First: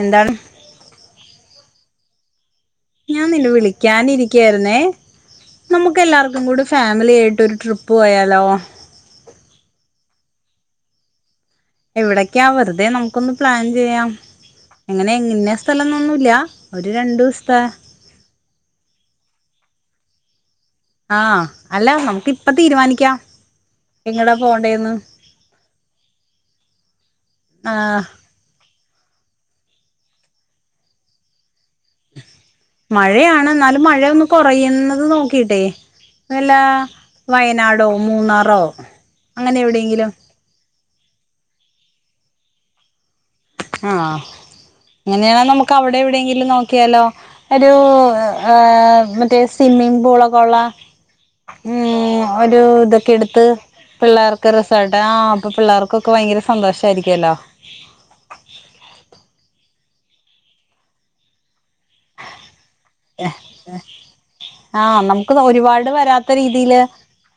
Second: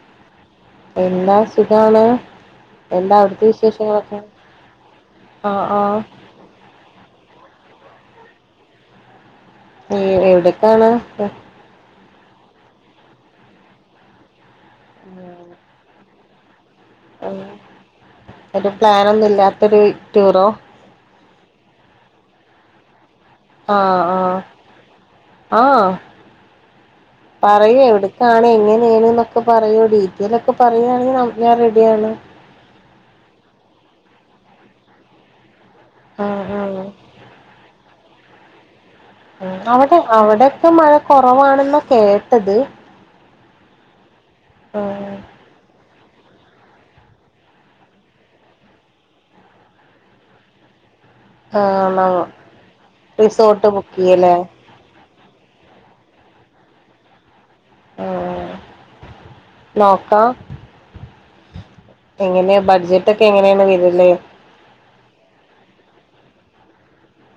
എന്താണ് എന്താണ് സുഖാണോ ഞാൻ നിന്നെ വിളിക്കാനിരിക്കായിരുന്നേ ആഹ് ആഹ് നമുക്ക് എല്ലാർക്കും ഒന്നുംകൂടി ഫാമിലിയായിട്ട് ഒരു ട്രിപ്പ് പോയാലോ ഏ എവിടെക്കാണ് എവിടക്കെ വെറുതെ നമുക്കൊന്ന് പ്ലാൻ ചെയ്യാം അങ്ങനെ ഇന്ന സ്ഥലംന്നൊന്നുല്ല ഒരു ഉം. രണ്ടൂസ്ത്ത ഒരു പ്ലാനൊന്നുല്ലാത്തൊരു ടൂറോ ആഹ് അല്ല നമുക്ക് ഇപ്പം തീരുമാനിക്കാം ആഹ് എങ്ങടാ ആഹ് പോണ്ടേന്ന് ആഹ് പറയി ആഹ് എവിടെ ക്കാണ് എങ്ങനെയാണ്ന്നൊക്കെ പറയോടീ ഡീറ്റെലൊക്ക പറയാണെങ്കി ഞാൻ റെഡിയാണ് മഴയാണ് എന്നാലും മഴയൊന്ന് കൊറയുന്നത് നോക്കിട്ടേ ആഹ് വല്ലാ ആഹ് വയനാടോ മൂന്നാറോ ഉം അങ്ങനെ അവിടെ എവിടെയെങ്കിലും അവിടൊക്കെ മഴ കൊറവാണെന്നാ കേട്ടത് ആഹ് ആഹ് അങ്ങനെയാണെ നമുക്ക് അവിടെ എവിടെയെങ്കിലും നോ ക്കിയാല്ലോ ഒരു മറ്റേ സ്വിമ്മിംഗ് പൂളൊക്കെ ഒള്ള ഉം ആഹ് ഒരു ഇതൊക്കെ എടുത്ത് റിസോർട്ട് ബുക്ക് ചെയ്യല്ലേ പിള്ളാർക്ക് റെസ് പെട അപ്പൊ പിള്ളാർക്കൊക്കെ ഭയങ്കര സന്തോഷായിരിക്കുല്ലോ ഉം നോക്കാം എങ്ങനെയാ ബഡ്ജറ്റ് ഒക്കെ എങ്ങനെയാണ് വര്ന്നെ ആഹ് നമുക്ക് ഒരുപാട് വരാത്ത രീതിയില്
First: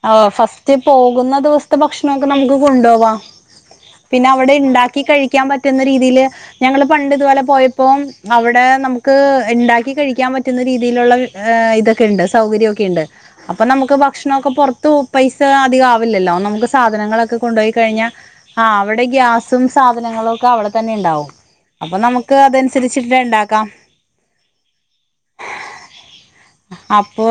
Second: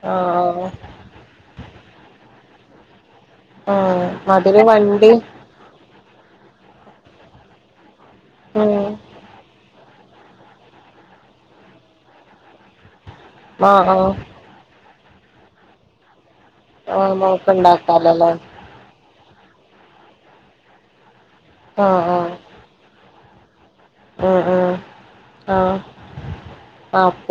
ഓ ആഹ് ഫസ്റ്റ് പോകുന്ന ദിവസം ത്ത ഭക്ഷണൊക്ക നമുക്ക് കൊണ്ടോവാ ആഹ് പിന്നെ അവിടെ അതില് ഇണ്ടാക്കി വണ്ടി കഴിക്കാൻ പറ്റ് റ്റുന്ന രീതിയില് ഞങ്ങള് പണ്ട് ഇതുപോലെ പോയപ്പോ അവിടെ ഉം നമുക്ക് ഇണ്ടാക്കി കഴിക്കാൻ പറ്റുന്ന രീതിയിലുള്ള ഇതൊക്കെ ഉണ്ട്, സൗകര്യമൊക്കെ ഉണ്ട്. അപ്പൊ ആഹ് നമുക്ക് ആഹ് ഭക്ഷണൊക്കെ പുറത്തു പൈസ അധിക ആവില്ലല്ലോ. നമുക്ക് ആഹ് സാധനങ്ങളൊക്കെ മോക്ക് കൊണ്ടുപോയി കഴിഞ്ഞാ, ഇണ്ടാക്കാലോല്ലേ ആ അവിടെ ഗ്യാസും സാധനങ്ങളും ഒക്കെ അവിടെ തന്നെ ഉണ്ടാവും. അപ്പൊ ആഹ് നമുക്ക് അത് അനു സരിച്ചിട്ട് ഇണ്ടാക്കാം. ആ ആ ആഹ. അപ്പൊ